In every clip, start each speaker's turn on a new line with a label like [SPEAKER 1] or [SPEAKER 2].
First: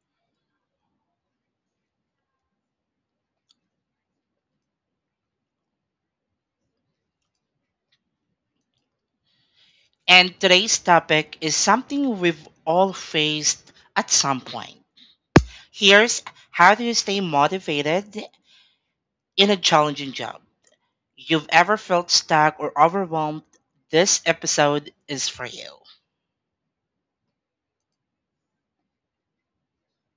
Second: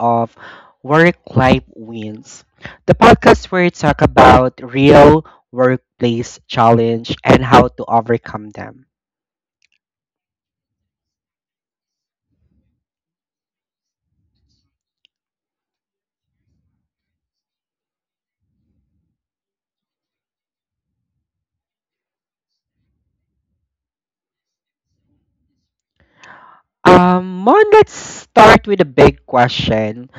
[SPEAKER 1] of Work Life Wins, the podcast where we talk about real workplace challenge and how to overcome them.
[SPEAKER 2] And today's topic is something we've all faced at some point. Here's how do you stay motivated in a challenging job? You've ever felt stuck or overwhelmed? This episode is for you.
[SPEAKER 1] Mon, let's start with a big question.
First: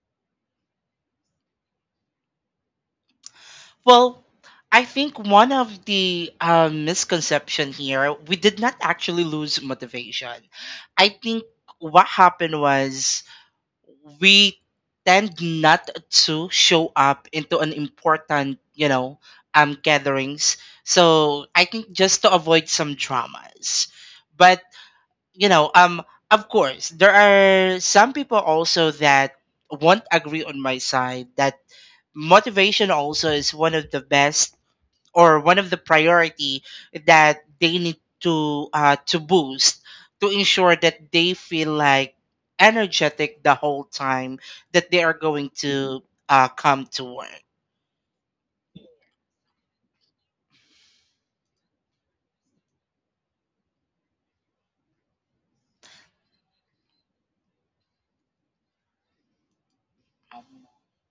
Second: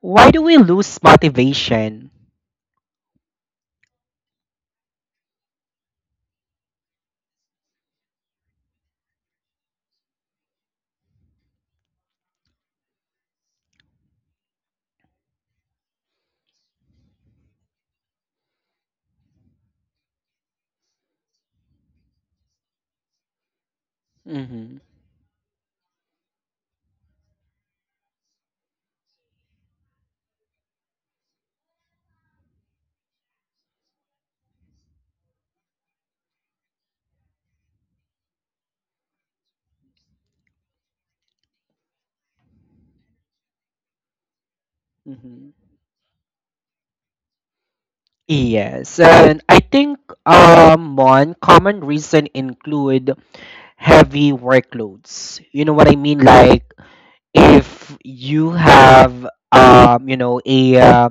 [SPEAKER 1] Why do we lose motivation?
[SPEAKER 2] Well, I think one of the misconception here, we did not actually lose motivation. I think what happened was we tend not to show up into an important, gatherings. So I think just to avoid some dramas. But,
[SPEAKER 1] hmm
[SPEAKER 2] you know, um of course there are some people also that won't agree on my side that motivation also is one of the best or one of the priority that they need to boost to ensure that they feel like energetic the whole time that they are going.
[SPEAKER 1] hmm
[SPEAKER 2] Mm-hmm. To come to work.
[SPEAKER 1] Yes, and I think one common reason include heavy workloads. You know what I mean? Like if you have you know a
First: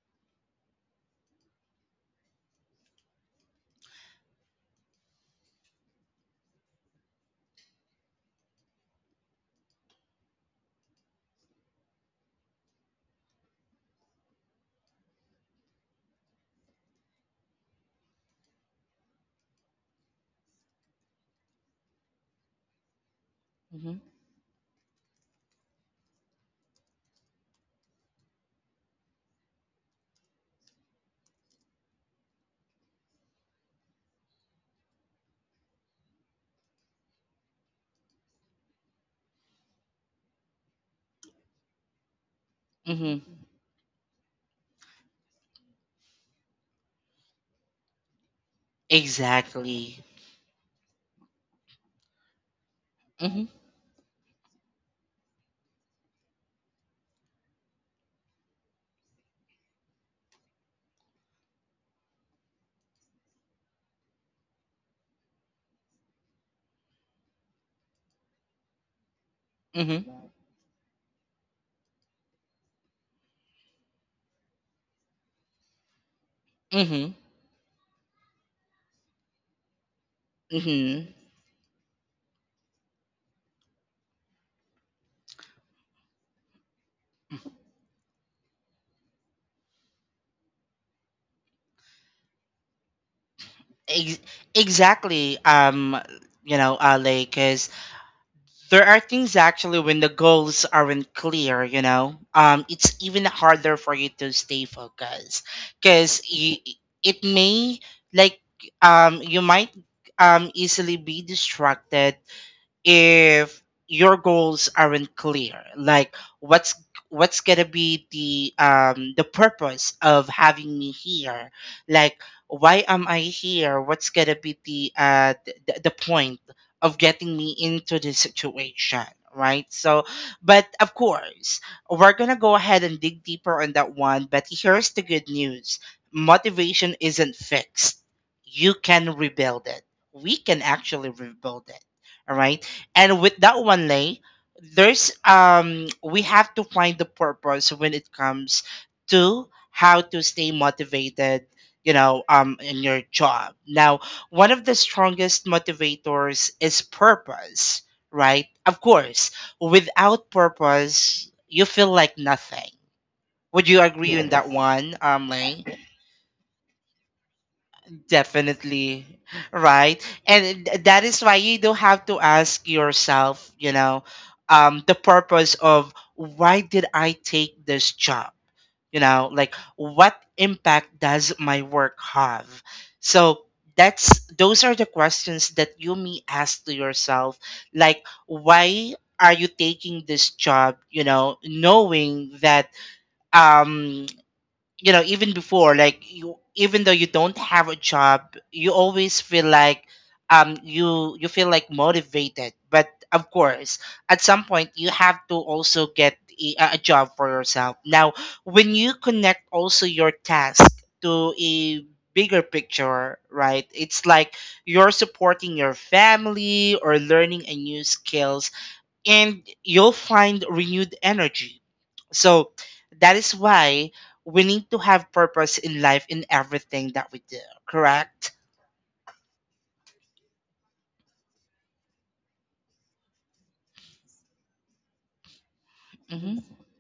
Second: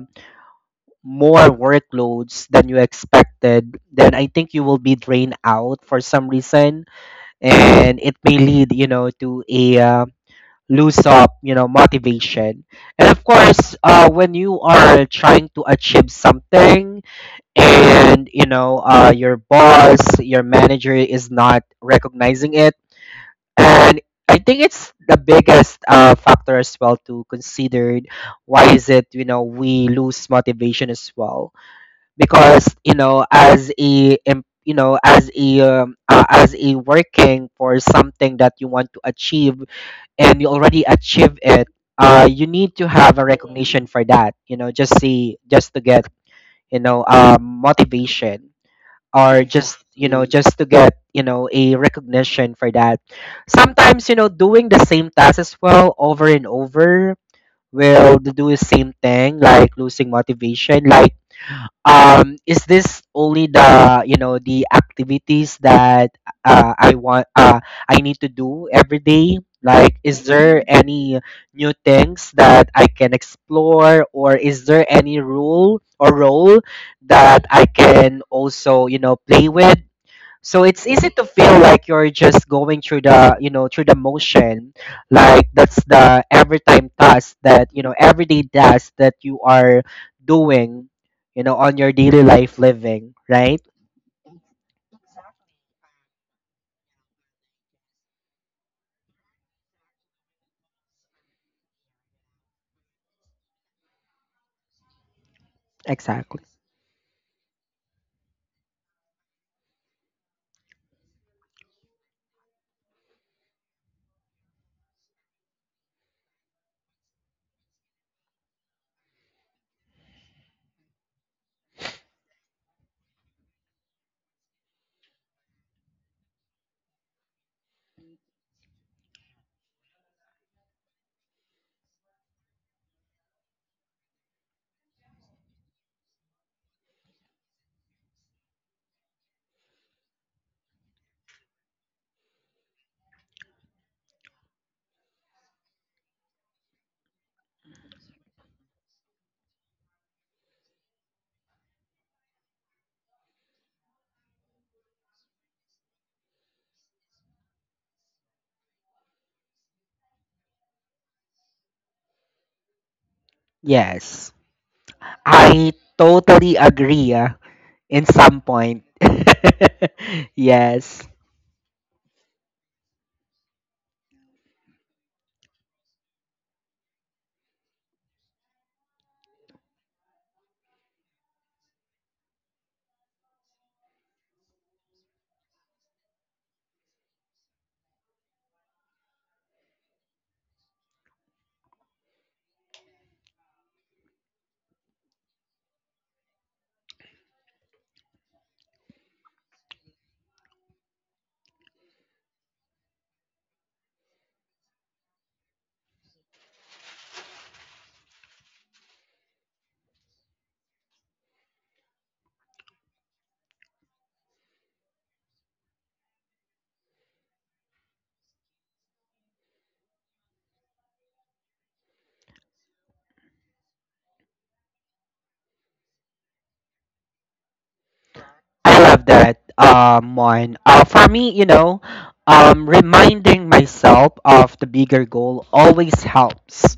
[SPEAKER 1] more workloads than you expected, then I think you will be drained out for some reason, and it may lead, you know, to a lose up, you know, motivation. And of course, when you are trying to achieve something and you know, your boss, your manager is not recognizing it,
[SPEAKER 2] Hmm
[SPEAKER 1] and I think it's the biggest factor as well to consider why is it, you know, we lose motivation as well. Because you know, as a you know, as a working for something that you want to achieve, and you already achieve it, uh, you need to
[SPEAKER 2] hmm
[SPEAKER 1] have a recognition for that, you know, just see, just to get, motivation, or just,
[SPEAKER 2] Exactly.
[SPEAKER 1] you know, just to get, you know, a recognition for that.
[SPEAKER 2] hmm
[SPEAKER 1] Sometimes, you know, doing the same task as well over and over will do the same thing, like losing motivation. Like, um, is this only the, you know, the activities that I want, I need to do every day?
[SPEAKER 2] hmm
[SPEAKER 1] Like, is there any new things that I can explore, or is there any rule or role
[SPEAKER 2] hmm
[SPEAKER 1] that I can also, you know, play with? So it's
[SPEAKER 2] hmm
[SPEAKER 1] easy to feel like you're just going through the, you know, through the motion, like that's the every time task that, you know, everyday task that you are doing, you know, on your daily life living, right?
[SPEAKER 2] Ex- exactly. 'Cause there are things actually when the goals aren't clear, it's even harder for you to stay focused because
[SPEAKER 1] Exactly.
[SPEAKER 2] it may, like, you might easily be distracted if your goals aren't clear. Like, what's gonna be the purpose of having me here? Like, why am I here? What's gonna be the the point of getting me into this situation, right? So, but of course, we're gonna go ahead and dig deeper on that one. But here's the good news: motivation isn't fixed. You can rebuild it. We can actually rebuild it. All right. And with that one, Lay, there's we have to find the purpose when it comes to how to stay motivated, in your job. Now, one of the strongest motivators is purpose, right? Of course, without purpose, you feel like nothing. Would you agree on
[SPEAKER 1] Yes.
[SPEAKER 2] that, yes, one, Lay?
[SPEAKER 1] I totally agree in some point.
[SPEAKER 2] Definitely. Right. And that
[SPEAKER 1] Yes.
[SPEAKER 2] is why you do have to ask yourself, you know, the purpose of why did I take this job? You know, like, what impact does my work have? So that's, those are the questions that you may ask to yourself. Like, why are you taking this job? You know, knowing that um you know, even before, like, you, even though you don't have a job, you always feel like you feel like motivated. But of course, at some point, you have to also get a job for yourself. Now, when you connect also your task to a bigger picture, right, it's like you're supporting your family or learning a new skill, and you'll find renewed energy. So that is why we need to have purpose in life in everything that we do, correct?
[SPEAKER 1] I love that one. For me, you know, um, reminding myself of the bigger goal always
[SPEAKER 2] Mm-hmm.
[SPEAKER 1] helps.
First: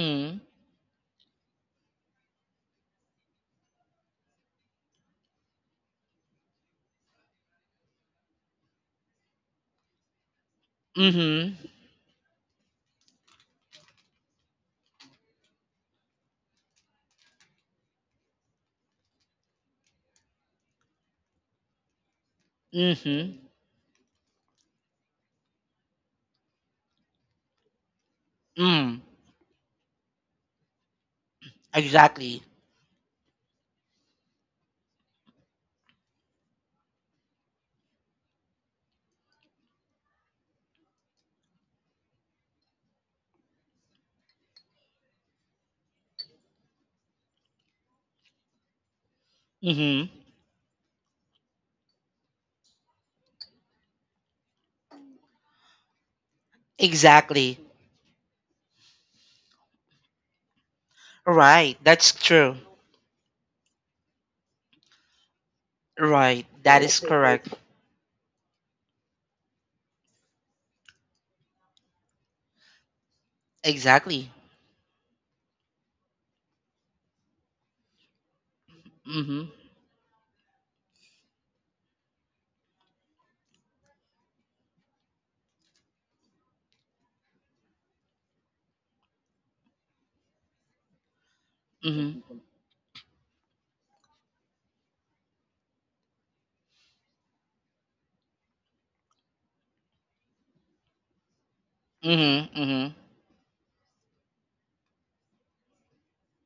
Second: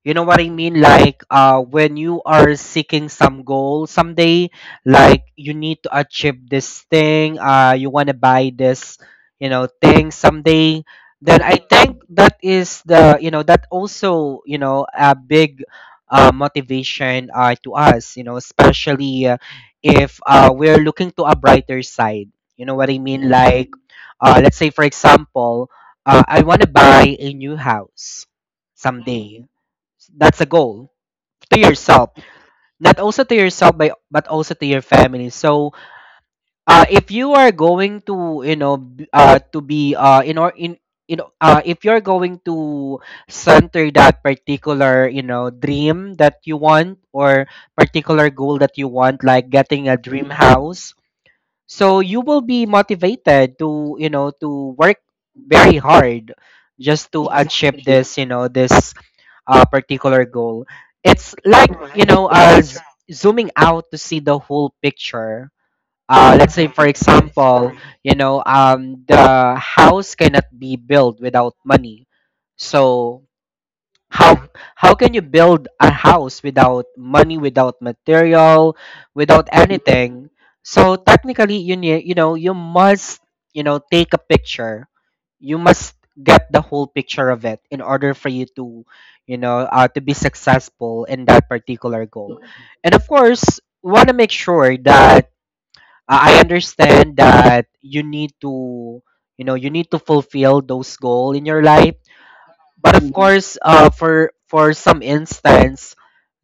[SPEAKER 1] You know what I mean? Like, when you are seeking some goal someday, like you need to achieve this thing, you want to buy this, you know, thing someday. Then
[SPEAKER 2] Mm-hmm.
[SPEAKER 1] I think that is the, you know, that also, you know, a big motivation to us, you know, especially if we're looking to a brighter side. You know what I mean?
[SPEAKER 2] Mm-hmm.
[SPEAKER 1] Like, let's say, for example, I want to buy a new house
[SPEAKER 2] Mm.
[SPEAKER 1] someday. That's a goal to yourself,
[SPEAKER 2] Exactly.
[SPEAKER 1] not also to yourself by, but also to your family. So uh, if you are going to, you know, to be in, you know, uh, if you're going to center that particular, you know, dream that you want, or particular goal that you want, like getting a
[SPEAKER 2] Mm-hmm.
[SPEAKER 1] dream house, so you will be motivated to, you know, to work very hard just to
[SPEAKER 2] Exactly.
[SPEAKER 1] achieve this, you know, this particular goal. It's like,
[SPEAKER 2] Right.
[SPEAKER 1] you
[SPEAKER 2] That's
[SPEAKER 1] know,
[SPEAKER 2] true.
[SPEAKER 1] zooming out to see the whole picture.
[SPEAKER 2] Right.
[SPEAKER 1] Let's say,
[SPEAKER 2] That
[SPEAKER 1] for
[SPEAKER 2] is correct.
[SPEAKER 1] example, you know, the house cannot be built without money. So
[SPEAKER 2] Exactly.
[SPEAKER 1] how how can you build a house without money, without material,
[SPEAKER 2] Mm-hmm.
[SPEAKER 1] without anything? So technically, you need, you know, you must, you know, take a picture. You must get the whole picture of it in order for you to, you know, to be successful in that particular
[SPEAKER 2] Mm-hmm.
[SPEAKER 1] goal. And of course, want to make sure that, I understand that you need to, you know, you need to fulfill those goals in your life.
[SPEAKER 2] Mm-hmm. Mm-hmm.
[SPEAKER 1] But of course, for some instance,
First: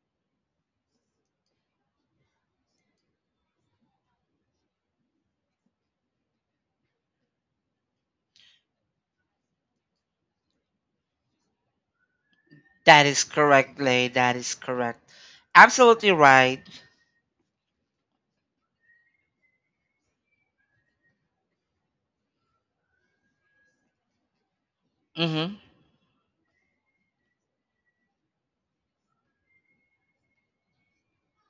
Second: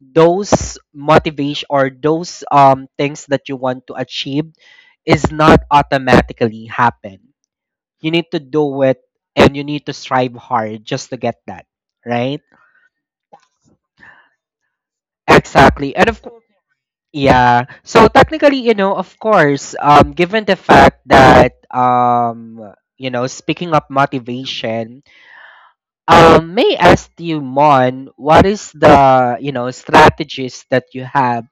[SPEAKER 1] those motivation or those things that you want to achieve is not automatically happen. You need to do it, and you need to strive hard just to get that, right?
[SPEAKER 2] That is correct, Lay. That is correct.
[SPEAKER 1] Exactly. And
[SPEAKER 2] Absolutely
[SPEAKER 1] of course,
[SPEAKER 2] right.
[SPEAKER 1] yeah. So technically, you know, of course, given the fact that you know, speaking of motivation,
[SPEAKER 2] Mm-hmm.
[SPEAKER 1] um, may I ask you, Mon, what is the, you know, strategies that you have,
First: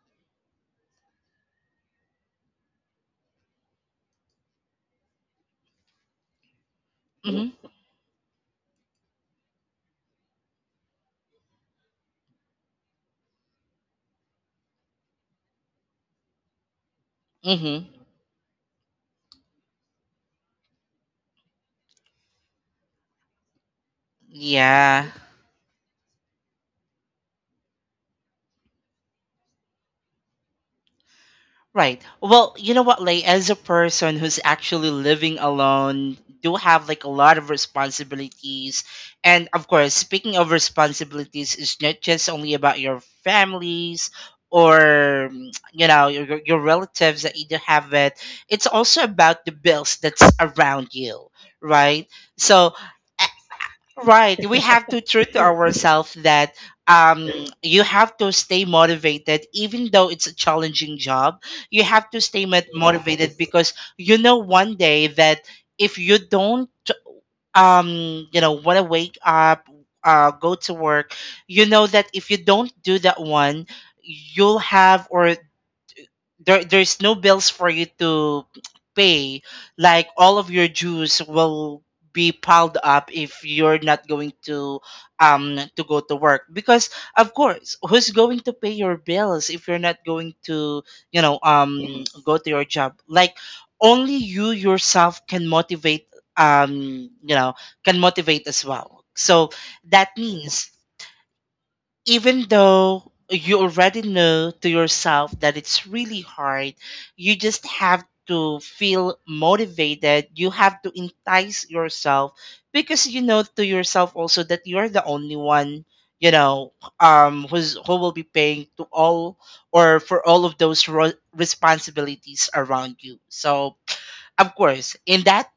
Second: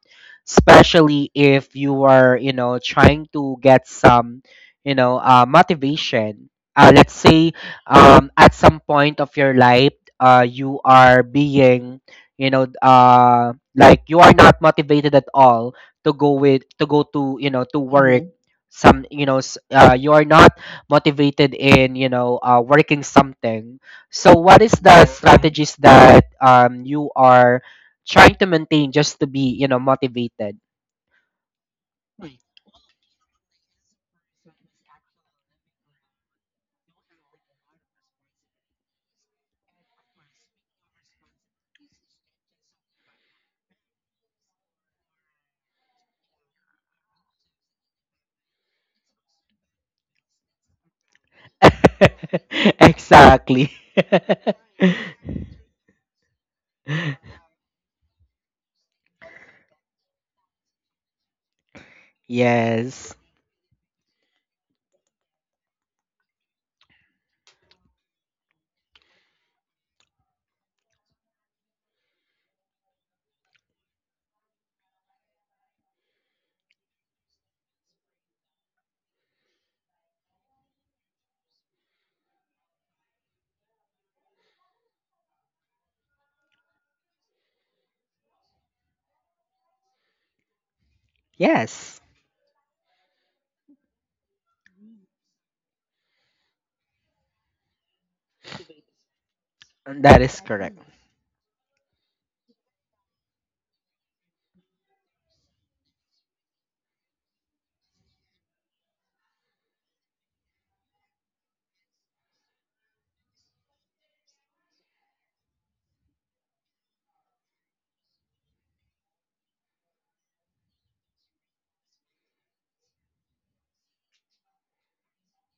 [SPEAKER 1] especially if you are, you know, trying to get some, you know, motivation. Let's say,
[SPEAKER 2] Mm-hmm.
[SPEAKER 1] at some point of your life, you are being, you know, like you are not motivated at all to go with, to go to, you know, to
[SPEAKER 2] Mm-hmm.
[SPEAKER 1] work. Mm-hmm. Some, you know, you are not motivated in, you know, working something. So, what is the
[SPEAKER 2] Yeah,
[SPEAKER 1] strategies that you are trying to maintain just to be, you know, motivated?
[SPEAKER 2] right. Well, you know what, Lay, as a person who's actually living alone, do have like a lot of responsibilities. And of course, speaking of responsibilities, it's not just only about your families or, mm, you know, your relatives that you do have it, it's also about the bills that's around you, right? So
[SPEAKER 1] Exactly.
[SPEAKER 2] right. We have to true to ourselves that um you have to stay motivated even though it's a challenging job. You have to stay
[SPEAKER 1] Yes.
[SPEAKER 2] motivated, yes, because you know one day that if you don't, want to wake up, go to work, you know that if you don't do that one, you'll have, or there, there's no bills for you to pay. Like, all of your dues will be piled up if you're not going to go to work, because of course, who's going to pay your bills if you're not going to,
[SPEAKER 1] Yes.
[SPEAKER 2] go to your job? Like, only you yourself can motivate, um you know can motivate as well. So that
[SPEAKER 1] That is
[SPEAKER 2] means
[SPEAKER 1] correct.
[SPEAKER 2] even though you already know to yourself that it's really hard, you just have to feel motivated. You have to entice yourself because you know to yourself also that you're the only one, you know, who's, who will be paying to all or for all of those responsibilities around you. So, of course, in that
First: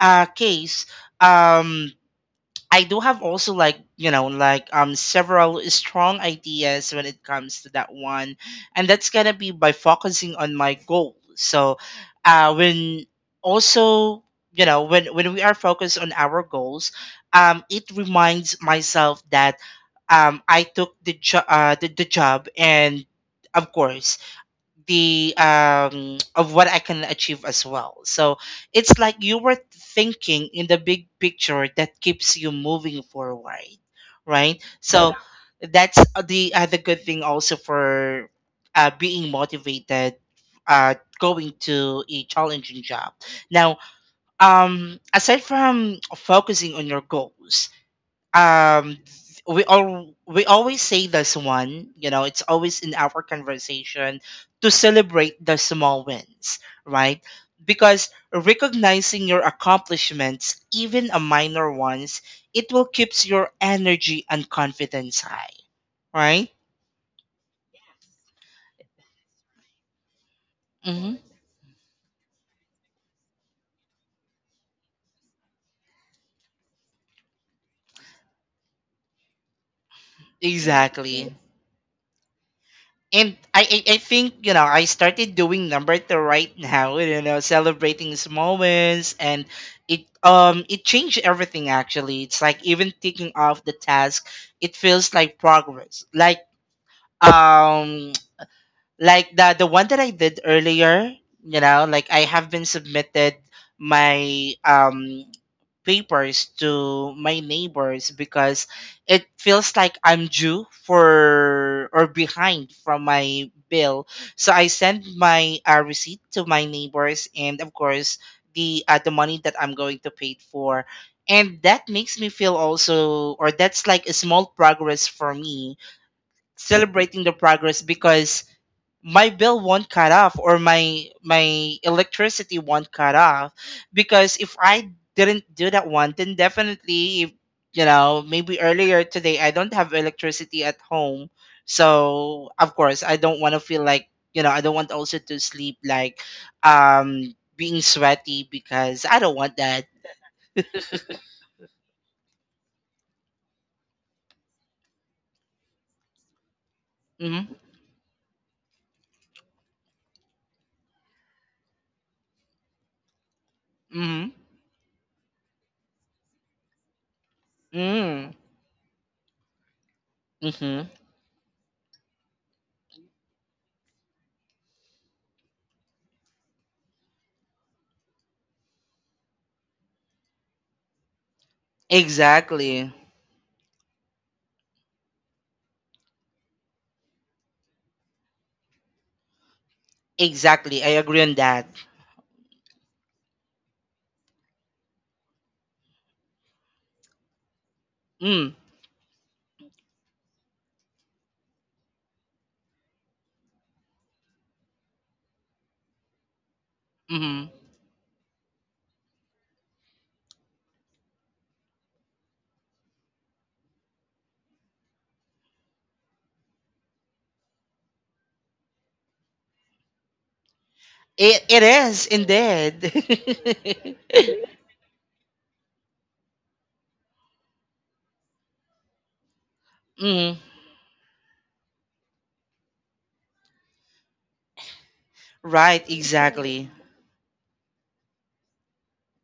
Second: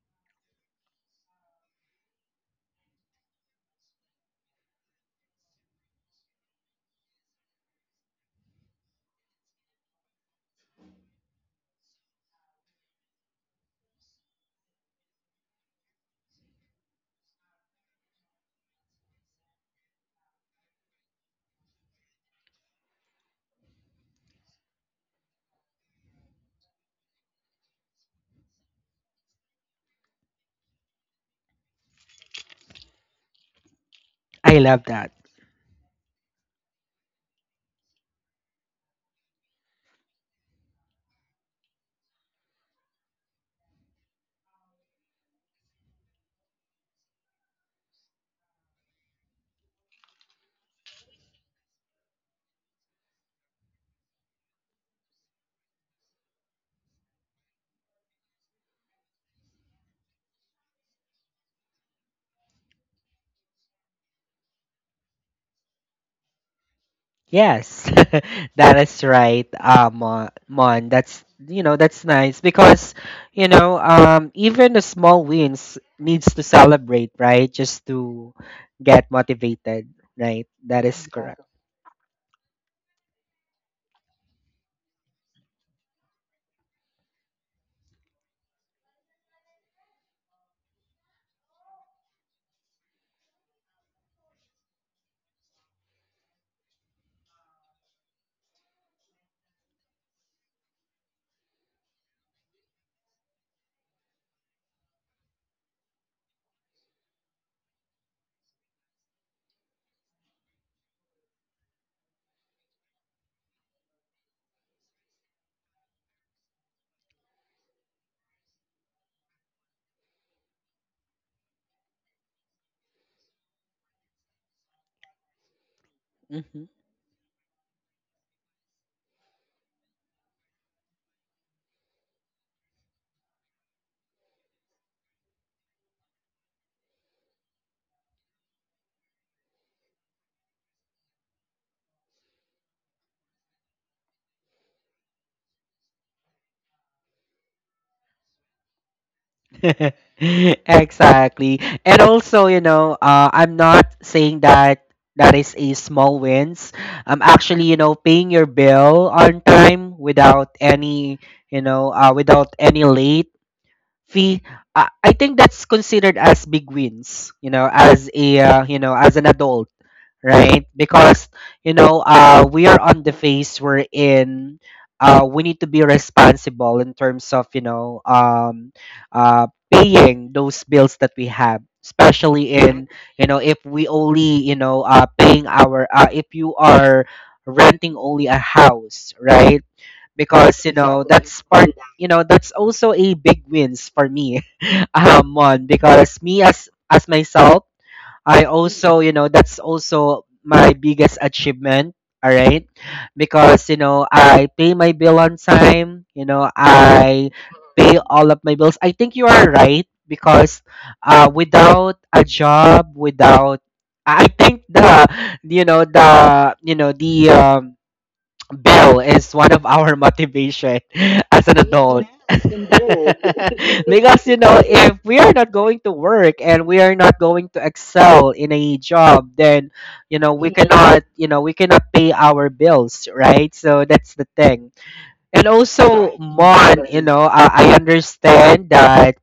[SPEAKER 2] case, um, I do have also, like, several strong ideas when it comes to that one, and that's gonna be by focusing on my goal. So, when also, when we are focused on our goals, it reminds myself that I took the the job, and of course the, um, of what I can achieve as well. So it's like you were thinking in the big picture that keeps you moving forward,
[SPEAKER 1] I
[SPEAKER 2] right?
[SPEAKER 1] love that.
[SPEAKER 2] So that's the other good thing also for being motivated, going to a challenging job. Now, aside from focusing on your goals, um we all, we always say this one, you know, it's always in our conversation to celebrate the small wins, right? Because recognizing your accomplishments, even a minor ones, it will keeps your energy and confidence high, right?
[SPEAKER 1] Yes, that is right, Mon. Mon.
[SPEAKER 2] hmm
[SPEAKER 1] That's, you know, that's nice because, you know, even the small wins needs to celebrate, right? Just to get motivated, right? That is
[SPEAKER 2] exactly.
[SPEAKER 1] correct.
[SPEAKER 2] And I I think, you know, I started doing number two right now. You know, celebrating small wins, and it changed everything. Actually, it's like even taking off the task, it feels like progress. Like, um the one that I did earlier, you know, like I have been submitted my papers to my neighbors because it feels like I'm due for or behind from my bill. So I send my receipt to my neighbors, and of course the money that I'm going to pay for. And that makes me feel also, or that's like a small progress for me,
[SPEAKER 1] Exactly. Hmm.
[SPEAKER 2] celebrating the progress because my bill won't cut off, or my electricity won't cut off, because if I didn't do that one, then definitely if, you know, maybe earlier today I don't have electricity at home. So of course, I don't want to feel like, you know, I don't want also to sleep like being sweaty, because I don't want that.
[SPEAKER 1] Exactly, and also, you know, I'm not saying that that is a small wins. I'm
[SPEAKER 2] Mhm.
[SPEAKER 1] actually, you know, paying your bill on time without any, you know, without any late
[SPEAKER 2] mhm
[SPEAKER 1] fee, I think that's considered as big wins, you know, as
[SPEAKER 2] mm
[SPEAKER 1] a you know, as an adult, right?
[SPEAKER 2] mhm
[SPEAKER 1] Because, you know, uh, we are on the phase we're in, uh, we need to be responsible in terms of, you know, um, uh, paying those bills that we have, especially in,
[SPEAKER 2] exactly.
[SPEAKER 1] you know, if we only, you know, uh, paying our uh, if you are renting only a house, right? Because you
[SPEAKER 2] Exactly, I
[SPEAKER 1] know,
[SPEAKER 2] agree on
[SPEAKER 1] that's
[SPEAKER 2] that.
[SPEAKER 1] part, you know, that's also a big wins for me. Um, one, because me as myself, I
[SPEAKER 2] Mm
[SPEAKER 1] also, you know, that's also my biggest achievement, all right? Because, you know, I pay my bill on time, you know, I
[SPEAKER 2] mhm
[SPEAKER 1] pay all of my bills. I think you are right because uh, without a job, without, I think the, you know, the, you know, the um, bill is one of our motivation.
[SPEAKER 2] It
[SPEAKER 1] As an
[SPEAKER 2] it is
[SPEAKER 1] adult.
[SPEAKER 2] indeed.
[SPEAKER 1] Yes, because, you know, if we are not going to work and we are not going to excel in a job, then you know,
[SPEAKER 2] Mm,
[SPEAKER 1] we cannot, you know, we cannot pay our bills, right? So that's the thing. And
[SPEAKER 2] right,
[SPEAKER 1] also,
[SPEAKER 2] exactly.
[SPEAKER 1] Mon, you know, I understand that,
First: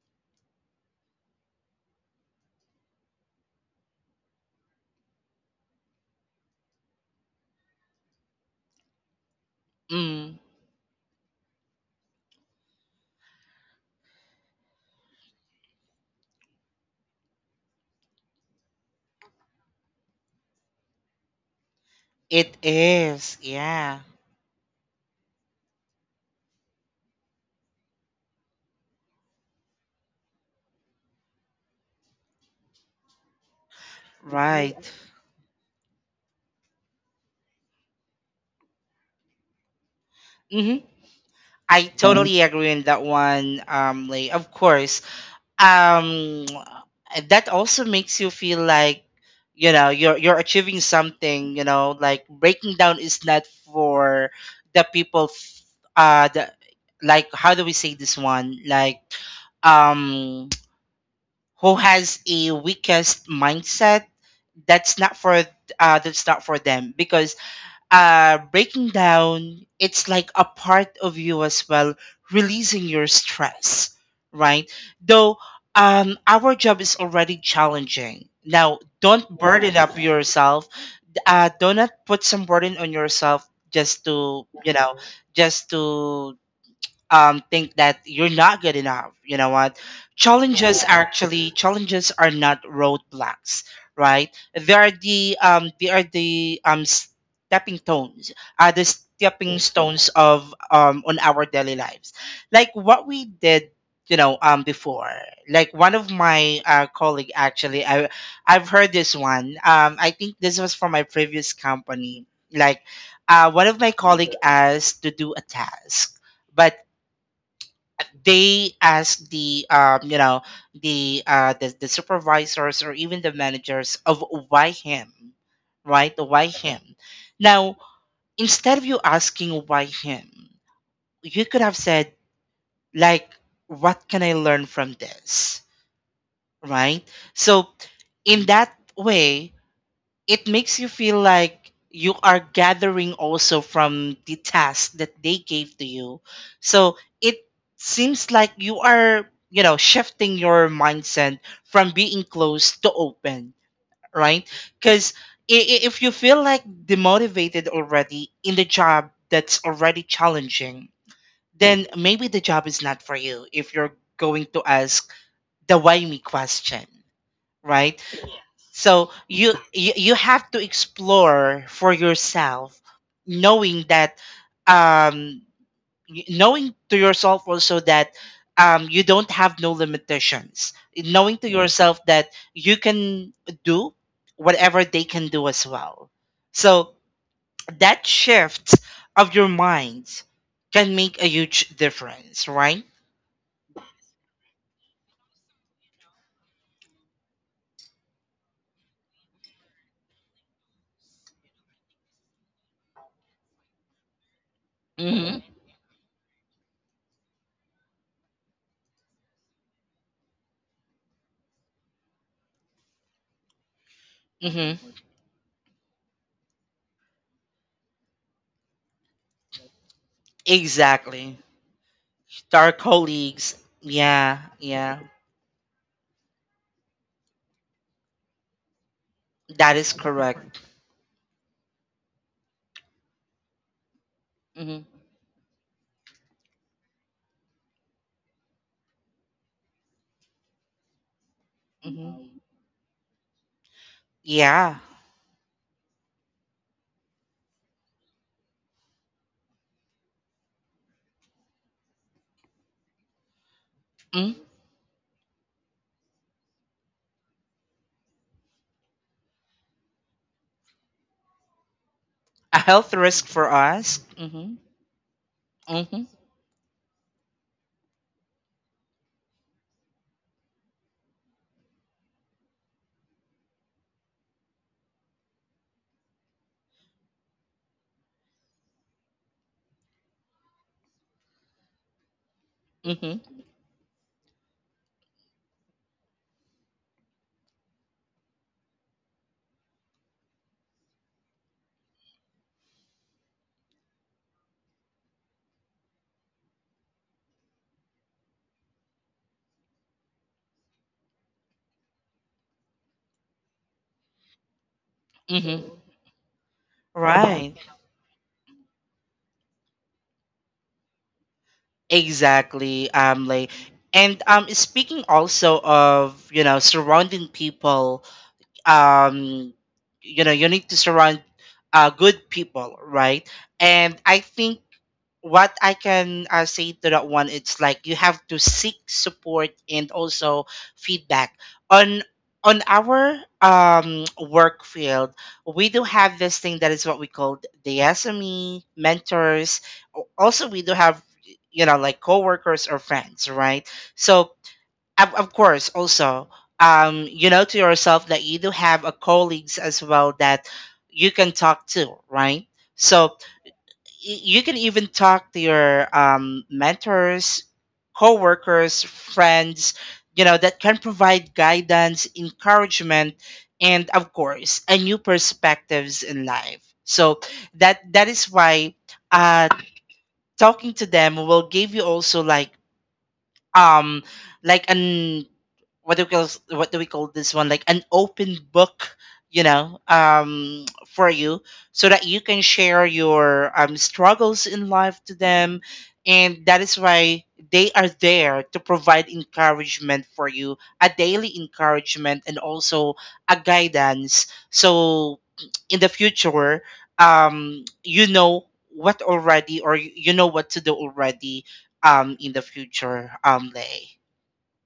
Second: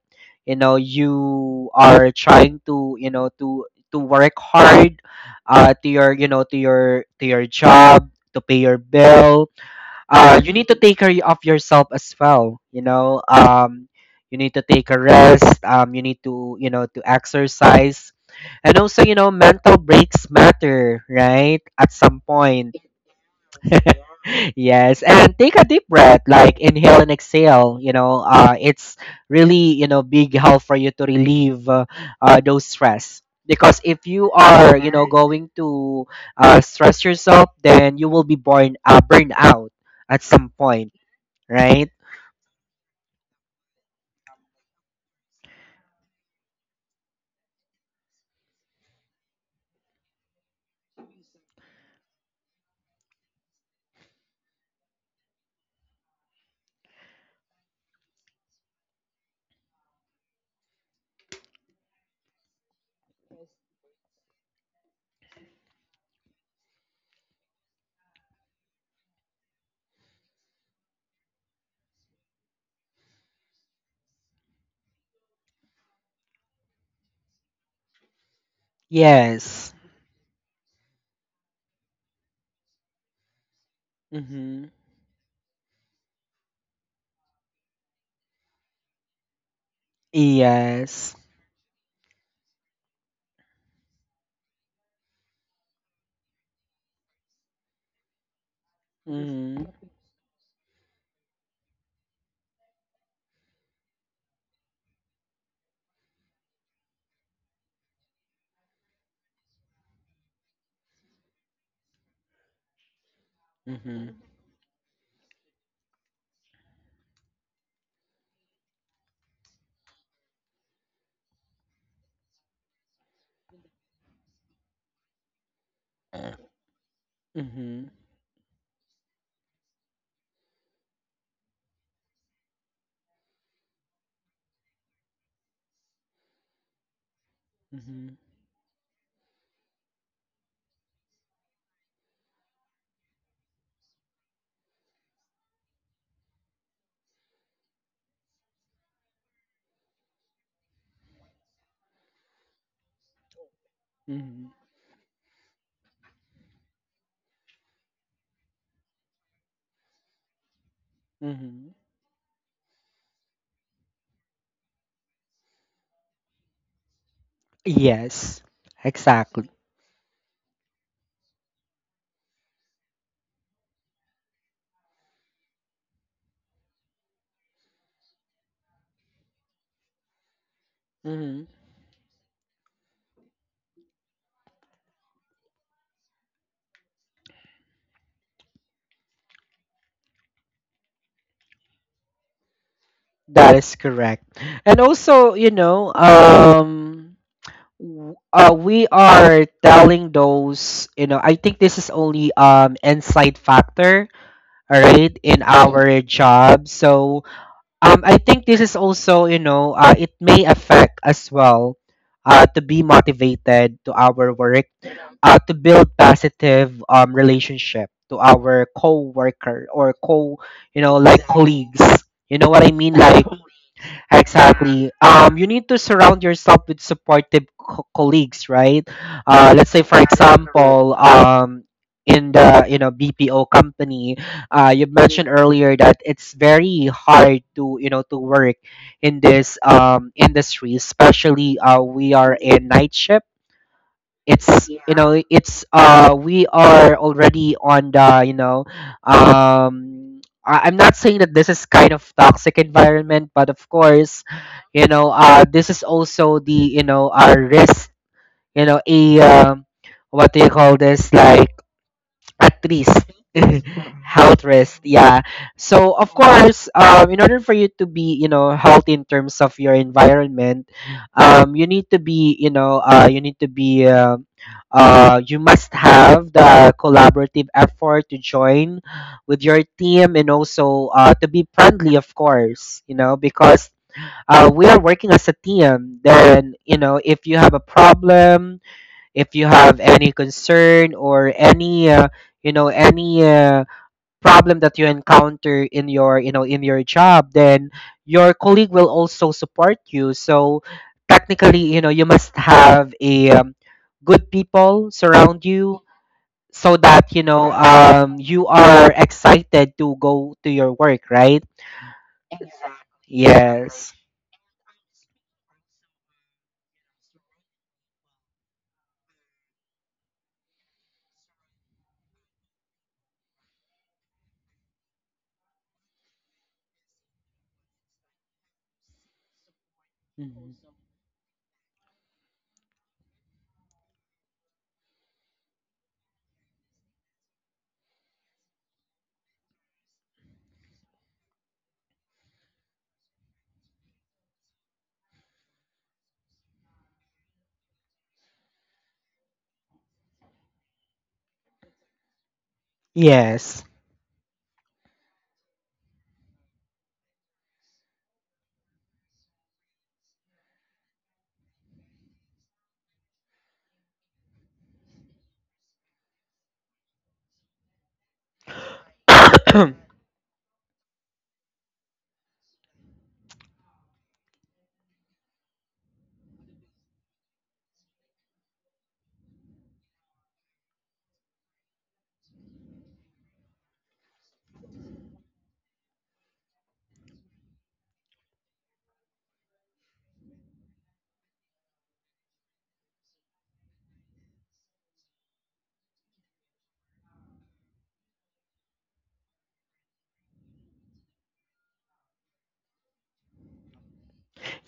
[SPEAKER 1] you know, you are trying to, you know, to work hard, to your, you know, to your, to your job to pay your bill,
[SPEAKER 2] Mm,
[SPEAKER 1] you need to take care of yourself as well. You know, you need to take a rest. You need to, you know, to exercise, and also, you know, mental breaks matter, right? At some
[SPEAKER 2] it
[SPEAKER 1] point,
[SPEAKER 2] is, yeah.
[SPEAKER 1] yes, and take a deep breath, like inhale and exhale. You know, it's really, you know, big help for you to relieve those stress. Because if you are,
[SPEAKER 2] Right.
[SPEAKER 1] you know, going to stress yourself, then you will be born burned out at some
[SPEAKER 2] Mm-hmm.
[SPEAKER 1] point,
[SPEAKER 2] I,
[SPEAKER 1] right?
[SPEAKER 2] mm, totally agree on that one. Like, of course. Um, that also makes you feel like, you know, you're achieving something. You know, like breaking down is not for the people. The, like, how do we say this one? Like, um who has a weakest mindset, that's not for, that's not for them, because breaking down, it's like a part of you as well, releasing your stress, right? Though, our job is already challenging, now don't
[SPEAKER 1] Yes.
[SPEAKER 2] burden up yourself. Uh, do not put some burden on yourself just to,
[SPEAKER 1] Mm-hmm.
[SPEAKER 2] you know, just to think that you're not good enough. You know what? Challenges are
[SPEAKER 1] Yes.
[SPEAKER 2] actually, challenges are not roadblocks, right? They are the, they are the, stepping stones, are the stepping
[SPEAKER 1] Mm-hmm.
[SPEAKER 2] stones of, on our daily lives, like what we did. You know, before, like, one of my colleague, actually, I've heard this one. I think this was from my previous company. Like, one of my
[SPEAKER 1] Mm-hmm.
[SPEAKER 2] colleague asked to do a task, but they ask the, the, the supervisors or even the managers of why him, right, why him? Now,
[SPEAKER 1] Mm-hmm.
[SPEAKER 2] instead of you asking why him, you could have said, like, what can I learn from this, right? So
[SPEAKER 1] Mm-hmm.
[SPEAKER 2] in that way, it makes you feel like you are gathering also from the task that they gave to you. So it seems like you are, you know, shifting your mindset from being closed to open,
[SPEAKER 1] Mm-hmm.
[SPEAKER 2] right? Because if you feel like demotivated already in the job that's already challenging,
[SPEAKER 1] Mm-hmm.
[SPEAKER 2] then maybe the job is not for you if you're going to ask the why me question, right?
[SPEAKER 1] Yes.
[SPEAKER 2] So
[SPEAKER 1] Exactly.
[SPEAKER 2] you, you have to explore for yourself, knowing that, um, knowing to yourself also that, you don't have no limitations. Knowing
[SPEAKER 1] Mm-hmm.
[SPEAKER 2] to, mm, yourself that you can do whatever they can do as well. So that shift of your mind can make a huge difference, right?
[SPEAKER 1] That is correct. And also, you know, we are telling those, you know, I think this is only inside factor, all right,
[SPEAKER 2] Mm.
[SPEAKER 1] in our job. So, I think this is also, you know, it may affect as well, to be motivated to our
[SPEAKER 2] hmm
[SPEAKER 1] work,
[SPEAKER 2] Mm-hmm.
[SPEAKER 1] to build positive relationship to our co-worker or co, you know, like
[SPEAKER 2] Exactly.
[SPEAKER 1] colleagues. You know
[SPEAKER 2] To
[SPEAKER 1] what I
[SPEAKER 2] our
[SPEAKER 1] mean? Like,
[SPEAKER 2] colleagues. Yeah,
[SPEAKER 1] exactly.
[SPEAKER 2] yeah.
[SPEAKER 1] You need to surround yourself with supportive colleagues, right? Let's
[SPEAKER 2] That
[SPEAKER 1] say,
[SPEAKER 2] is
[SPEAKER 1] for
[SPEAKER 2] correct.
[SPEAKER 1] example, in the, you know, BPO company,
[SPEAKER 2] Hmm
[SPEAKER 1] you mentioned earlier that it's very hard to, you know, to work in this industry, especially we are
[SPEAKER 2] hmm
[SPEAKER 1] in night shift. It's,
[SPEAKER 2] Yeah.
[SPEAKER 1] you know, it's uh, we are already on the, you know, um, I'm not saying that this is kind of toxic environment, but of course,
[SPEAKER 2] Mm.
[SPEAKER 1] you know, uh, this is also the, you know, our risk, you know, a what do you call this, like
[SPEAKER 2] A
[SPEAKER 1] at
[SPEAKER 2] health
[SPEAKER 1] least
[SPEAKER 2] risk for us.
[SPEAKER 1] health
[SPEAKER 2] Hmm
[SPEAKER 1] risk, yeah. So
[SPEAKER 2] hmm
[SPEAKER 1] of course, um, in order for you to be, you know, healthy in terms of your environment, um, you need to be, you know, you need to be you must have the collaborative effort to join with your team, and also uh, to be friendly, of course, you know,
[SPEAKER 2] hmm
[SPEAKER 1] because uh, we are working as a team. Then, you know, if you have a problem, if you have any concern or any you know, any problem that you encounter in your, you know, in your job, then your colleague will also support you. So technically, you know, you must have a good people surround
[SPEAKER 2] hmm
[SPEAKER 1] you, so that, you know,
[SPEAKER 2] Right.
[SPEAKER 1] you are excited to go to your work, right?
[SPEAKER 2] Exactly. Like,
[SPEAKER 1] Yes.
[SPEAKER 2] and Speaking also of surrounding people um you know, you need to surround good people, right? And I think what I can say to that one, it's like you have to seek support and also
[SPEAKER 1] Mhm.
[SPEAKER 2] feedback on our work field. We do have this thing that is what we call the sme mentors. Also we do have, you know, like coworkers or friends, right? So of course also, to yourself that you do have a colleagues as well that you can talk to, right? So
[SPEAKER 1] Yes.
[SPEAKER 2] you can even talk to your mentors, coworkers, friends, you know, that can provide guidance, encouragement, and of course a new perspectives in life. So that is why uh talking to them will give you also um like an what do we call, what do we call this one? Like an open book, you know, for you, so that you can share your struggles in life to them. And that is why they are there to provide encouragement for you, a daily encouragement, and also a guidance. So in the future, you know what already, or you know what to do already, in the future lay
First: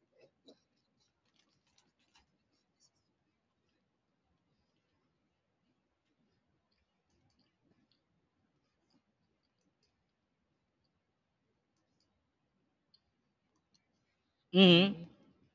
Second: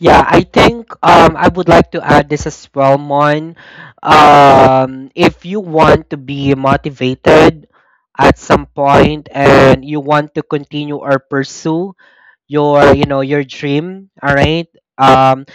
[SPEAKER 1] Yeah, I think I would like to add this as well, Mon. If you want to be motivated at some point and you want to continue or pursue your, you know, your dream, all right?
[SPEAKER 2] mhm
[SPEAKER 1] Um,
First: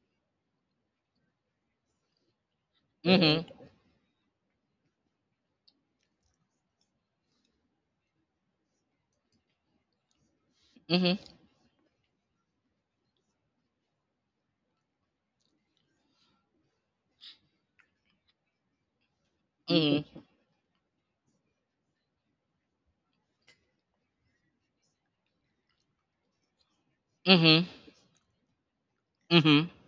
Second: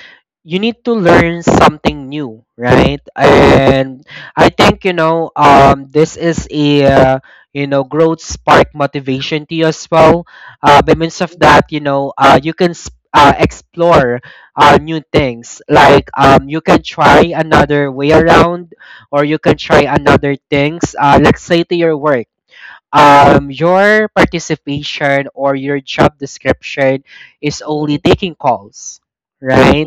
[SPEAKER 1] you need to learn something new, right?
[SPEAKER 2] mhm
[SPEAKER 1] And I think, you know, this is a you know, growth spark motivation to you as well. By
[SPEAKER 2] mhm
[SPEAKER 1] means of that, you know, you can explore new things. Like, you can try another way around, or you can try
[SPEAKER 2] mhm
[SPEAKER 1] another things, let's say, to your work. Your participation or your job description is
[SPEAKER 2] mhm
[SPEAKER 1] only taking calls,
[SPEAKER 2] mhm
[SPEAKER 1] right?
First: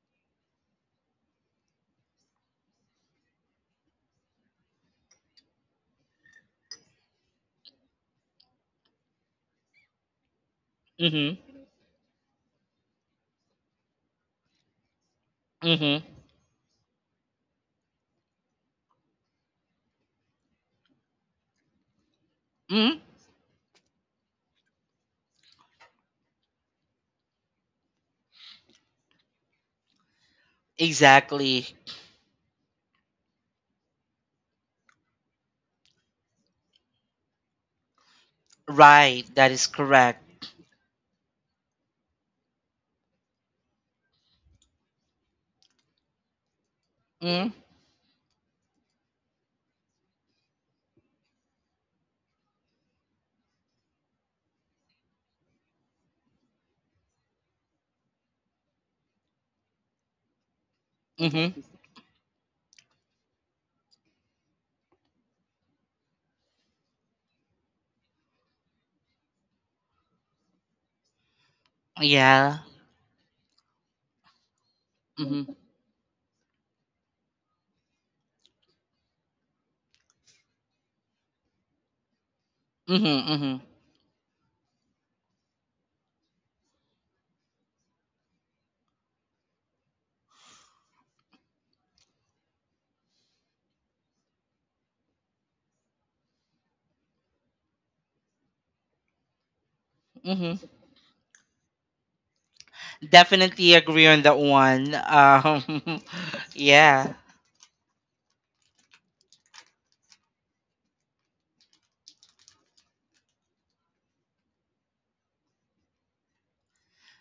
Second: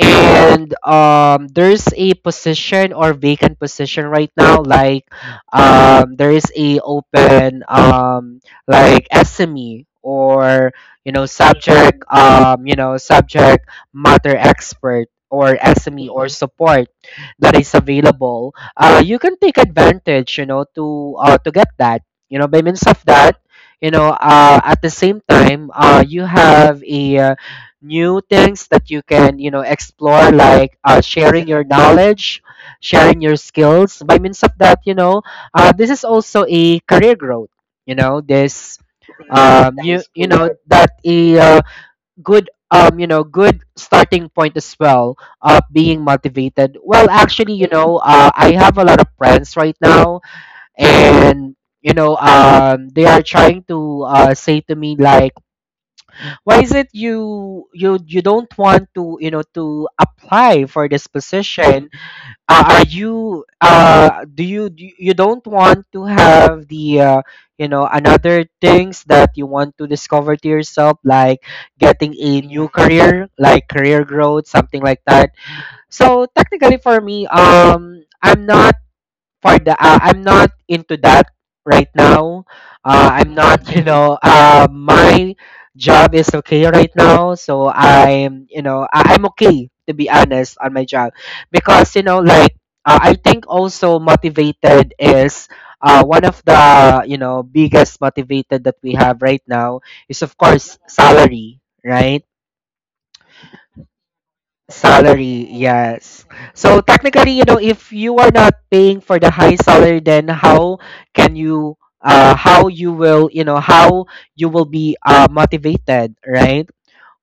[SPEAKER 1] And there's a position or vacant position right now. Like, there is a open, like, SME, or, you know,
[SPEAKER 2] mhm
[SPEAKER 1] subject you know, subject matter expert, or
[SPEAKER 2] mhm
[SPEAKER 1] SME, or support, that is available. You can take advantage, you know, to get that, you know, by means of
[SPEAKER 2] mhm
[SPEAKER 1] that. You know, at the same time, you have a new things that you can, you know, explore, like sharing your
[SPEAKER 2] exactly.
[SPEAKER 1] knowledge, sharing your skills. By means of that, you know, this is also a career growth, you know this.
[SPEAKER 2] Right, that is
[SPEAKER 1] You,
[SPEAKER 2] correct.
[SPEAKER 1] you know, that a good, you know, good starting point as well of being motivated. Well, actually,
[SPEAKER 2] mhm
[SPEAKER 1] you know, I have a lot of friends right now, and, you know, they are trying to, say to me like, why is it you don't want to, you know, to apply for this
[SPEAKER 2] mhm
[SPEAKER 1] position? Are you, do you, do you don't want to have the, you know, another things that you want to discover to yourself, like getting a
[SPEAKER 2] yeah.
[SPEAKER 1] new career, like career growth, something like that?
[SPEAKER 2] mhm
[SPEAKER 1] So technically, for me, I'm not for the, I'm not into that right now.
[SPEAKER 2] mhm
[SPEAKER 1] I'm
[SPEAKER 2] mhm
[SPEAKER 1] not, you know, my job is okay right now, so I'm, you know, I'm okay, to be honest, on my job. Because, you know, like, I think also motivated is. One of the, you know, biggest motivated that we have right now is, of
[SPEAKER 2] mhm
[SPEAKER 1] course, salary, right?
[SPEAKER 2] Definitely agree on that one.
[SPEAKER 1] Salary, yes. So
[SPEAKER 2] Yeah,
[SPEAKER 1] technically, you know, if you are not paying for the high salary, then how can you, how you will, you know, how you will be, motivated, right?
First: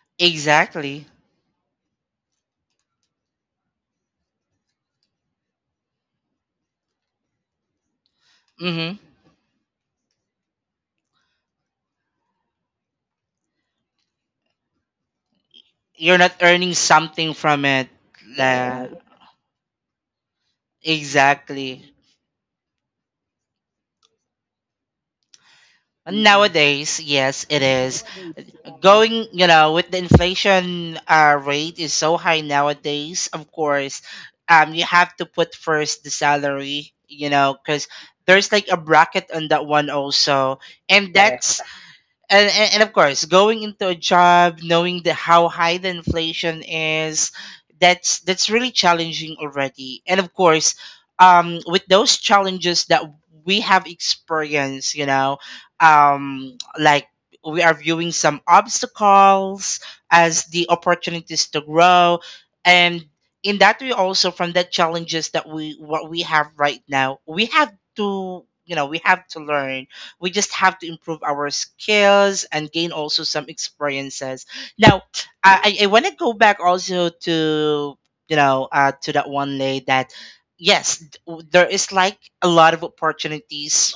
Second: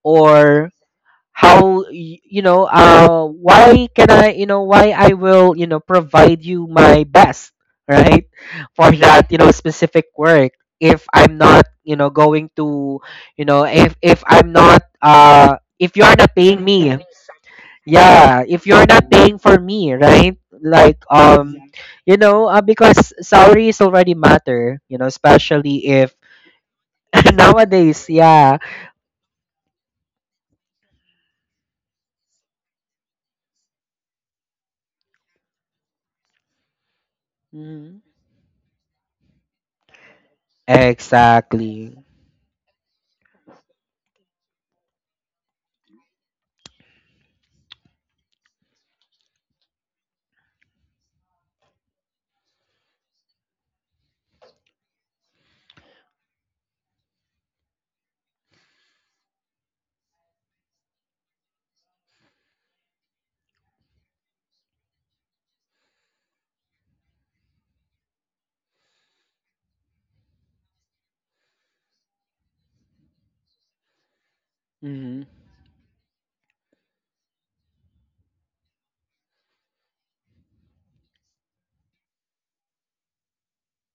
[SPEAKER 1] Or
[SPEAKER 2] exactly.
[SPEAKER 1] how you know, why can I you know, why I will, you know, provide you my best, right? For
[SPEAKER 2] mhm
[SPEAKER 1] that, you know, specific work. If I'm not, you know, going to, you know, if if I'm not, if you
[SPEAKER 2] you're
[SPEAKER 1] are
[SPEAKER 2] not
[SPEAKER 1] not paying
[SPEAKER 2] earning
[SPEAKER 1] me.
[SPEAKER 2] something from it.
[SPEAKER 1] Yeah, if you're
[SPEAKER 2] like,
[SPEAKER 1] not paying for me, right? Like,
[SPEAKER 2] exactly.
[SPEAKER 1] you know, because salaries already matter, you know, especially if.
[SPEAKER 2] Nowadays, yes, it is.
[SPEAKER 1] Nowadays, yeah.
[SPEAKER 2] Going, you know, with the inflation rate is so high nowadays, of course, you have to put first the salary, you know, because
[SPEAKER 1] hmm
[SPEAKER 2] there's like a bracket on that one also. And Correct. That's
[SPEAKER 1] exactly.
[SPEAKER 2] and of course, going into a job knowing the how high the inflation is, that's really challenging already. And of course, with those challenges that we have experienced, you know, um, we are viewing some obstacles as the opportunities to grow. And in that way, also from the challenges that we have right now, we have to, you know, we have to learn. We just have to improve our skills and gain also some experiences. Now,
[SPEAKER 1] Mm-hmm.
[SPEAKER 2] I want to go back also to, you know, to that one day that yes, there is like a lot of opportunities,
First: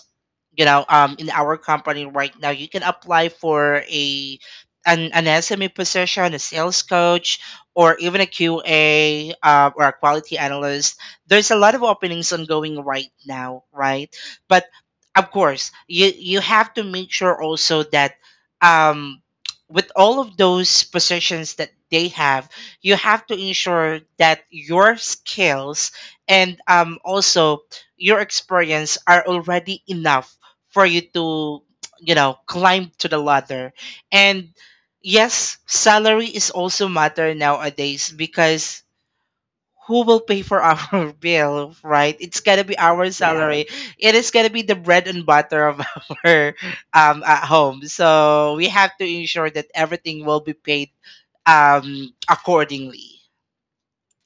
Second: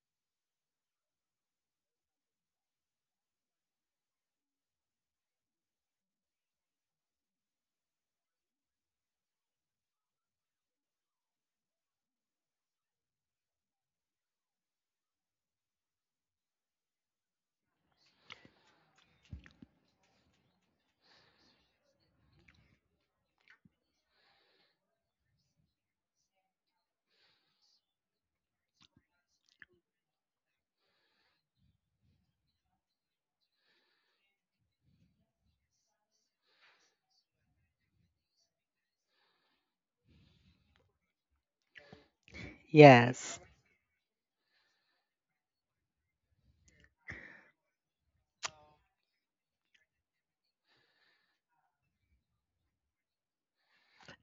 [SPEAKER 2] you know, in our company right now. You can apply for a an sme position, a sales coach, or even a qa, or a quality analyst. There's a lot of openings ongoing right now, right? But of course you have to make sure also that, um with all of those positions that they have, you have to ensure that your skills and also your experience are already enough for you to, you know, climb to the ladder. And yes, salary is also matter nowadays, because who will pay for our bill, right? It's gonna be our Yeah.
[SPEAKER 1] Yes,
[SPEAKER 2] salary. It is gonna be the bread and butter of our at home, so we have to ensure that everything will be paid accordingly.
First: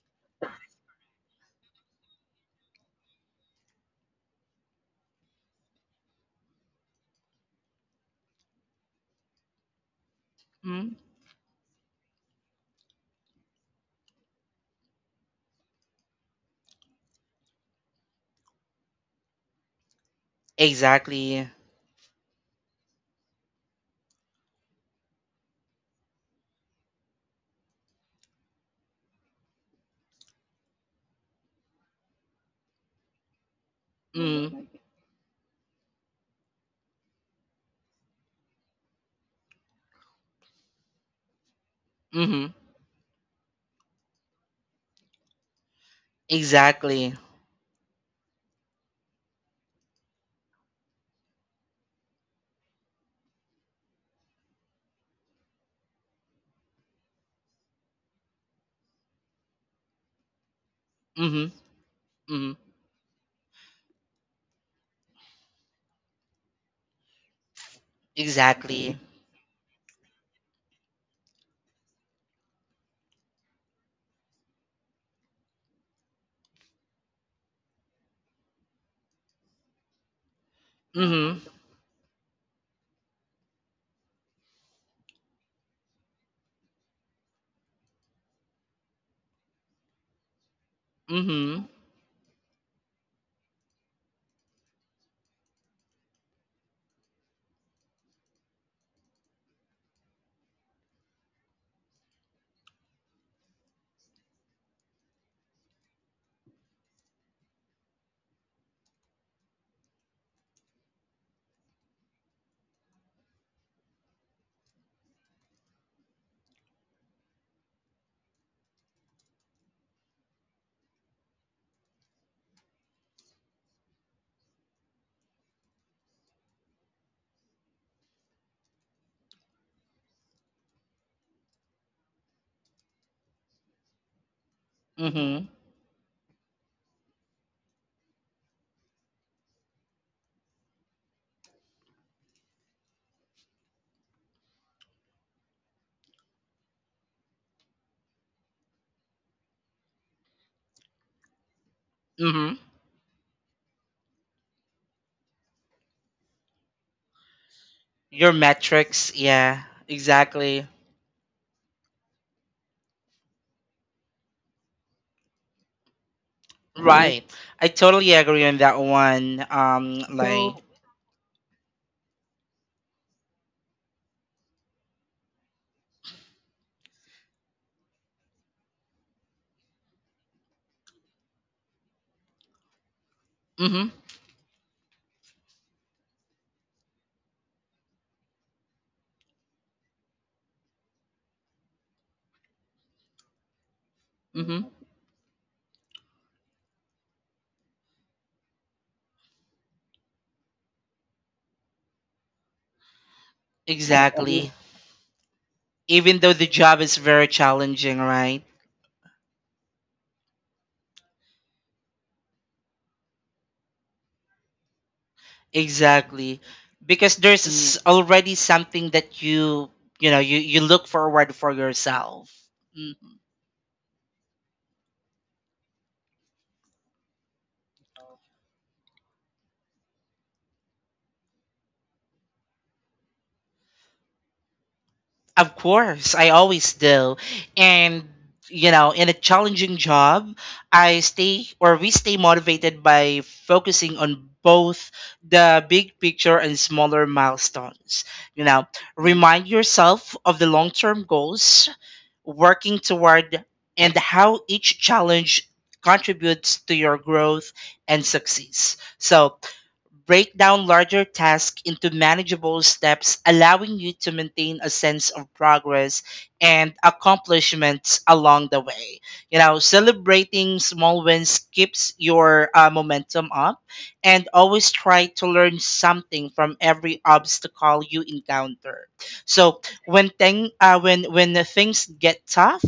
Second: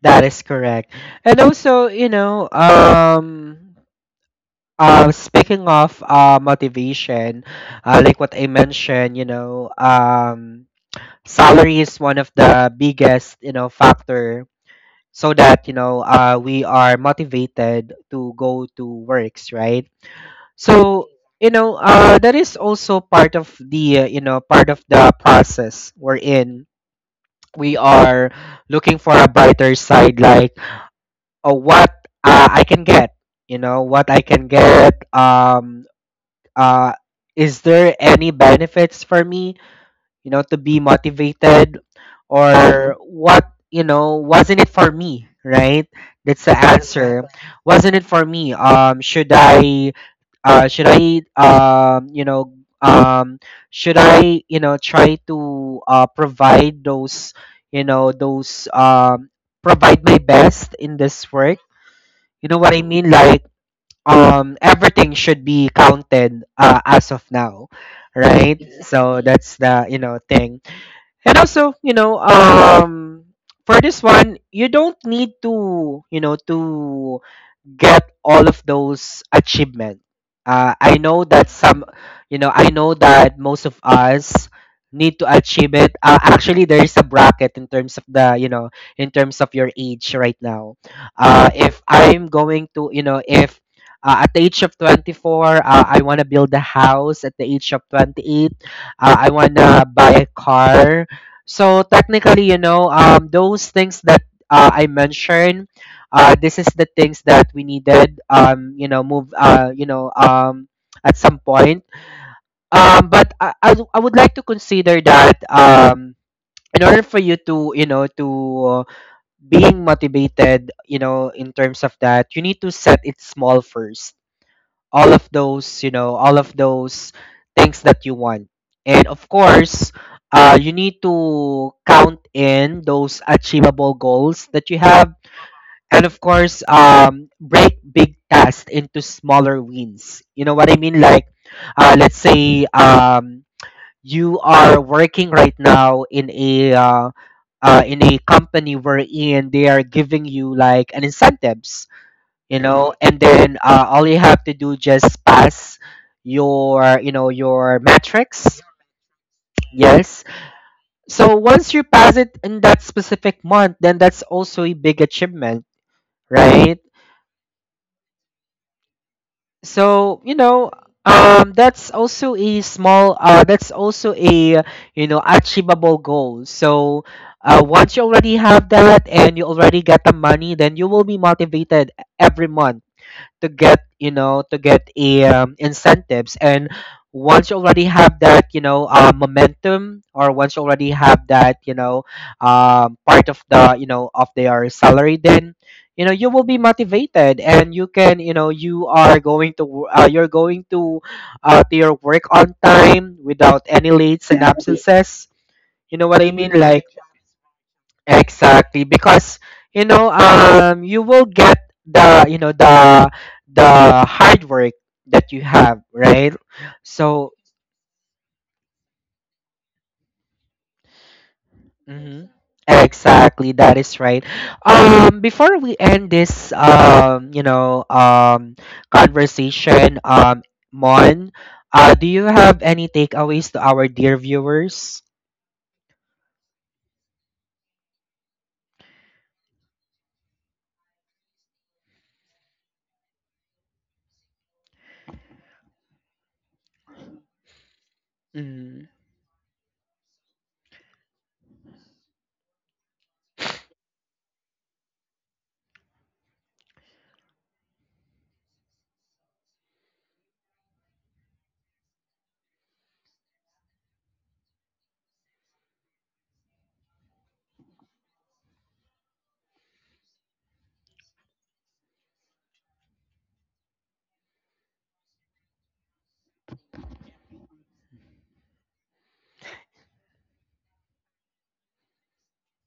[SPEAKER 1] that is correct. And also, you know, speaking of motivation, like what I mentioned, you know,
[SPEAKER 2] mm,
[SPEAKER 1] salary is one of the biggest, you know, factor, so that, you know, we are motivated to go to works, right? So,
[SPEAKER 2] exactly.
[SPEAKER 1] you know, that is also part of the, you know, part of the process we're in. We are looking for a brighter side, like what I can get. You know what I can
[SPEAKER 2] mm,
[SPEAKER 1] get. Uh, is there any benefits for me? You know, to be motivated,
[SPEAKER 2] mm-hmm,
[SPEAKER 1] or what? You know, wasn't it for me? Right. That's the
[SPEAKER 2] exactly.
[SPEAKER 1] answer. Wasn't it for me? Should I? Should I? You know. Um, should I, you know, try to, provide those, you know, those, provide my best in this
[SPEAKER 2] mm-hmm,
[SPEAKER 1] work, you
[SPEAKER 2] mm-hmm,
[SPEAKER 1] know what I mean? Like, everything should be counted, as of now, right?
[SPEAKER 2] exactly.
[SPEAKER 1] So, exactly, that's the, you know, thing. And also, you know, for this one, you don't need to, you know, to get all of those achievement. I know
[SPEAKER 2] mm-hmm,
[SPEAKER 1] that some, you know, I know that most of us need to achieve it. Actually, there is a bracket in terms of the, you know, in terms of your age right now.
[SPEAKER 2] mm-hmm
[SPEAKER 1] If I'm going to, you know, if at the age of 24, I want to build a house. At the age of 28, I want to buy a car. So technically, you know, those things that I mentioned, this is the things that we needed, you know, move, you know, at some point. Um, but I would like to consider that, in order for you to, you know, to uh, being motivated, you know, in terms of that, you need to set it small first, all of those, you know, all of those things that you want. And of course, you need to count in those achievable goals that you have,
[SPEAKER 2] Mhm.
[SPEAKER 1] and of course, break big tasks into smaller wins, you know what I mean? Like, let's say you are working right now in a, in a company wherein they are giving you like an incentives, you
[SPEAKER 2] Mhm.
[SPEAKER 1] know, and then, all you have to do just pass your, you know, your
[SPEAKER 2] Your
[SPEAKER 1] metrics.
[SPEAKER 2] metrics, yeah,
[SPEAKER 1] Yes.
[SPEAKER 2] exactly.
[SPEAKER 1] So once you pass it in that specific month, then that's also a big achievement, right?
[SPEAKER 2] Right. Right. I totally agree on that one.
[SPEAKER 1] So, you
[SPEAKER 2] So.
[SPEAKER 1] know, that's also a small, that's also a, you know, achievable goal. So, once you already have that, and you already get the money, then you will be motivated every month to
[SPEAKER 2] Mhm.
[SPEAKER 1] get,
[SPEAKER 2] Mhm.
[SPEAKER 1] you know, to get a, incentives. And once you already have that, you know, momentum, or once you already have that, you know, part of the, you know, of
[SPEAKER 2] I
[SPEAKER 1] their salary, then, you know, you will be motivated, and you can, you know, you are going to you're going to, to your work on time without any lates and,
[SPEAKER 2] Exactly.
[SPEAKER 1] yeah, absences, you know what
[SPEAKER 2] Even
[SPEAKER 1] I
[SPEAKER 2] though the
[SPEAKER 1] mean?
[SPEAKER 2] job
[SPEAKER 1] Like,
[SPEAKER 2] is very challenging, right?
[SPEAKER 1] exactly, because, you know, you will get the, you know, the hard work that you have, right?
[SPEAKER 2] Exactly. Because
[SPEAKER 1] So,
[SPEAKER 2] there's already something that you know, you look forward for
[SPEAKER 1] mhm.
[SPEAKER 2] yourself.
[SPEAKER 1] Exactly, that is right. Before we end this, you know, conversation, Mon, do you have any takeaways to our dear viewers?
[SPEAKER 2] Of course, I always do. And, you know, in a challenging job, I stay, or we stay motivated by focusing on both the big picture and smaller milestones. You know,
[SPEAKER 1] Mm,
[SPEAKER 2] remind yourself of the long term goals, working toward, and how each challenge contributes to your growth and success. So, break down larger tasks into manageable steps, allowing you to maintain a sense of progress and accomplishments along the way. You know, celebrating small wins keeps your momentum up, and always try to learn something from every obstacle you encounter. So, when the things get tough,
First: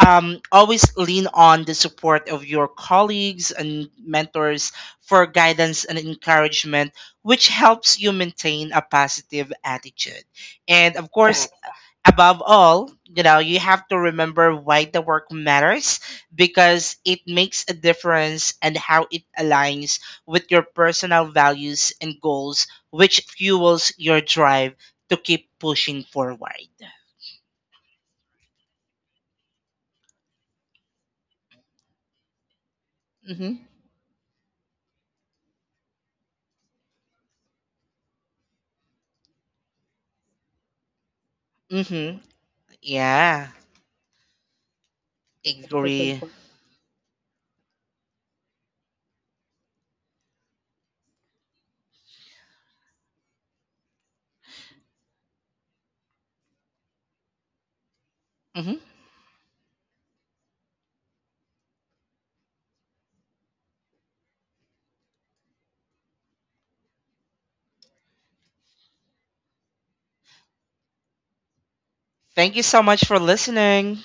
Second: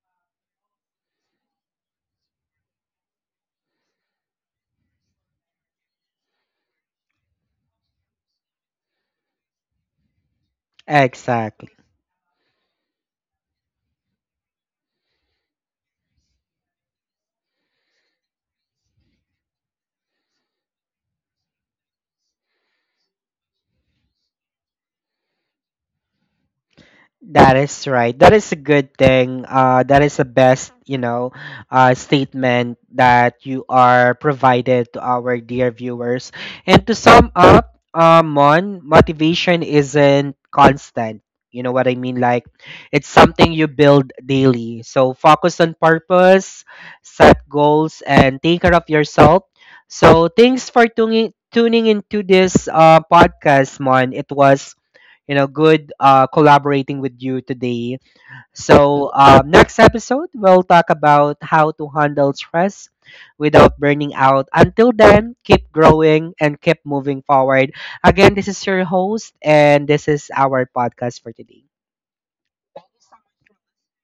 [SPEAKER 2] always lean on the support of your colleagues and mentors for guidance and encouragement, which helps you maintain a positive attitude. And of course,
[SPEAKER 1] exactly.
[SPEAKER 2] above all, you know, you have to remember why the work matters, because it makes a difference and how it aligns with your personal values and goals, which fuels your drive to keep pushing forward.
[SPEAKER 1] That is right. That is a good thing. That is the best, you know, statement that you
[SPEAKER 2] Mm-hmm.
[SPEAKER 1] are provided to our dear viewers. And to sum up, Mon, motivation isn't constant. You know what I mean?
[SPEAKER 2] Mm-hmm.
[SPEAKER 1] Like, it's something
[SPEAKER 2] Yeah,
[SPEAKER 1] you build daily. So focus on
[SPEAKER 2] agree.
[SPEAKER 1] purpose, set goals, and take care of yourself. So thanks for tuning into this, podcast, Mon. It was, you know, good, collaborating with you today.
[SPEAKER 2] Hmm.
[SPEAKER 1] So, next episode we'll talk about how to handle stress without burning out. Until then, keep growing and keep moving forward. Again, this is your host, and this is our podcast for today.
[SPEAKER 2] Thank you so much for listening.